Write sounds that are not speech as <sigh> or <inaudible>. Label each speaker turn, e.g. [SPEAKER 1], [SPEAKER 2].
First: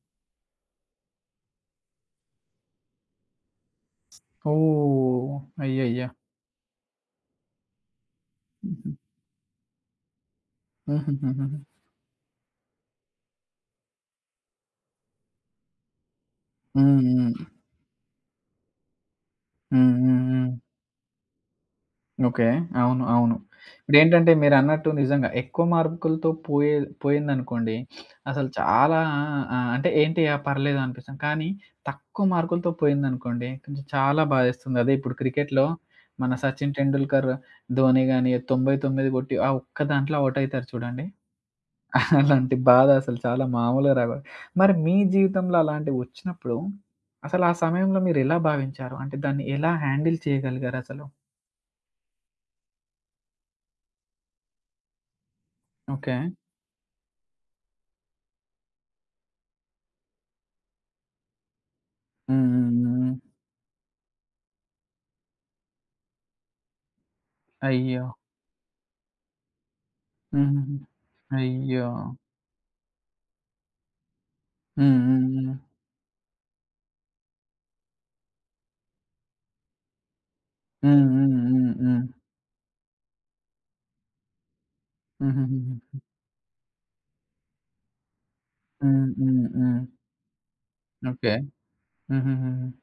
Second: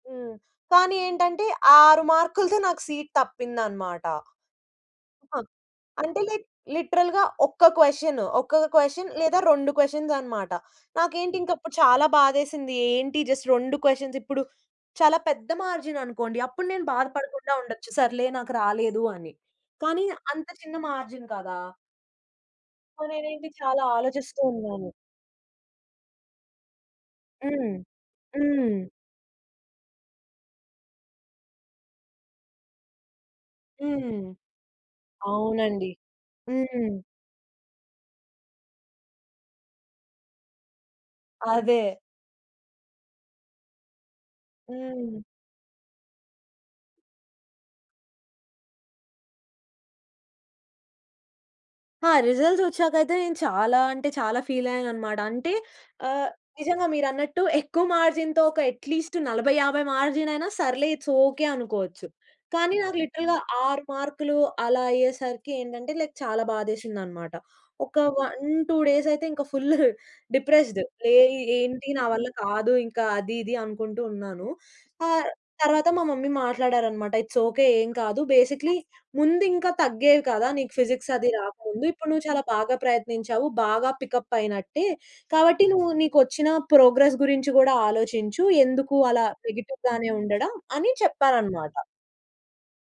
[SPEAKER 1] హ్మ్. కానీ ఏంటంటే 6 మార్కులతో నాకు సీట్ తప్పిందన్నమాట.
[SPEAKER 2] ఓహ్!
[SPEAKER 1] ఆహ్,
[SPEAKER 2] అయ్యయ్య!
[SPEAKER 1] అంటే లైక్ లిటరల్‌గా 1 క్వషన్ 1
[SPEAKER 2] హుహు.
[SPEAKER 1] క్వషన్ లేదా 2 క్వషన్స్ అన్నమాట. నాకేంటింక
[SPEAKER 2] హుహుహూహు.
[SPEAKER 1] అప్పుడు చాలా బాధేసింది. ఏంటి జస్ట్ 2 క్వషన్స్ ఇప్పుడు చాలా పెద్ద మార్జిన్ అనుకోండి, అప్పుడు నేను బాధ
[SPEAKER 2] హుహు.
[SPEAKER 1] పడకుండా ఉండొచ్చు సర్లే నాకు రాలేదు, అని కానీ అంత
[SPEAKER 2] హుహుహు.
[SPEAKER 1] చిన్న మార్జిన్ కదా!
[SPEAKER 2] ఓకే.
[SPEAKER 1] సో,
[SPEAKER 2] అవును. అవును.
[SPEAKER 1] నేనేంటి చాలా
[SPEAKER 2] ఇపుడేంటంటే
[SPEAKER 1] ఆలోచిస్తూ
[SPEAKER 2] మీరన్నట్టు
[SPEAKER 1] ఉన్నాను.
[SPEAKER 2] నిజంగా ఎక్కువ మార్కులతో పోయే
[SPEAKER 1] హ్మ్.
[SPEAKER 2] పోయిందనుకోండి. <sniffs> అసలు
[SPEAKER 1] హ్మ్.
[SPEAKER 2] చాలా ఆ! అంటే ఏంటి అ పర్లేదనిపిస్తది. కానీ తక్కువ మార్కులతో పోయిందనుకోండి కొంచం
[SPEAKER 1] హ్మ్.
[SPEAKER 2] చాలా బాధేస్తుంది. అదే ఇప్పుడు క్రికెట్‌లో
[SPEAKER 1] అవునండి.
[SPEAKER 2] మన సచిన్
[SPEAKER 1] హ్మ్.
[SPEAKER 2] టెండూల్కర్, ధోని గాని 99 కొట్టి ఆ ఒక్క దాంట్లో ఔట్ అయితరు చూడండి.
[SPEAKER 1] అదే.
[SPEAKER 2] <chuckles> అలాంటి బాధ అసలు చాలా మామూలుగా రాదు. మరి మీ
[SPEAKER 1] హ్మ్.
[SPEAKER 2] జీవితంలో అలాంటివోచ్చినప్పుడు అసలు ఆ సమయంలో మీరెలా భావించారు అంటే దాన్ని ఎలా హ్యాండిల్ చేయగలిగారసలు?
[SPEAKER 1] ఆ! రిజల్ట్స్ వచ్చాకైతే నేను చాలా అంటే చాలా ఫీలయ్యానన్నమాట. అంటే
[SPEAKER 2] ఓకే.
[SPEAKER 1] ఆహ్, నిజంగా మీరన్నట్టు ఎక్కువ మార్జిన్‌తో ఒక ఎట్‌లీస్ట్ 40, 50 మార్జిన్ అయినా సర్లే ఇట్స్ ఓకే అనుకోవచ్చు. కానీ నాకు
[SPEAKER 2] హుహుహుహు.
[SPEAKER 1] లిటరల్‌గా 6 మార్కులు అలా అయ్యేసరికి ఏంటంటే లైక్ చాలా బాధేసిందన్నమాట. ఒక
[SPEAKER 2] అయ్యో!
[SPEAKER 1] 1, 2 డేస్ అయితే ఇంక ఫుల్
[SPEAKER 2] హుహుహు.
[SPEAKER 1] డిప్రెస్స్‌డ్. ఏయ్!
[SPEAKER 2] అయ్యో!
[SPEAKER 1] ఏంటి నా వల్ల కాదు ఇంక అది ఇది అనుకుంటూ ఉన్నాను. ఆ
[SPEAKER 2] హుహుహు.
[SPEAKER 1] తరువాత మా మమ్మీ మాట్లాడారన్నమాట. "ఇట్స్ ఓకే ఏమి కాదు. బేసిక్‌లీ ముందింకా తగ్గేది కాదా! నీకు ఫిజిక్స్ అది రాకముందు.
[SPEAKER 2] హుహుహుహు.
[SPEAKER 1] ఇప్పుడు నువ్వు చాలా బాగా ప్రయత్నించావు. బాగా పికప్ అయినట్టే. కాబట్టి నువ్వు
[SPEAKER 2] హుహుహు.
[SPEAKER 1] నిక్కొచ్చిన ప్రోగ్రెస్ గురించి కూడా ఆలోచించు, ఎందుకు అలా
[SPEAKER 2] హుహుహు.
[SPEAKER 1] నెగెటివ్ గానే ఉండడం." అని
[SPEAKER 2] ఓకే.
[SPEAKER 1] చెప్పారన్నమాట.
[SPEAKER 2] హుహుహుహు.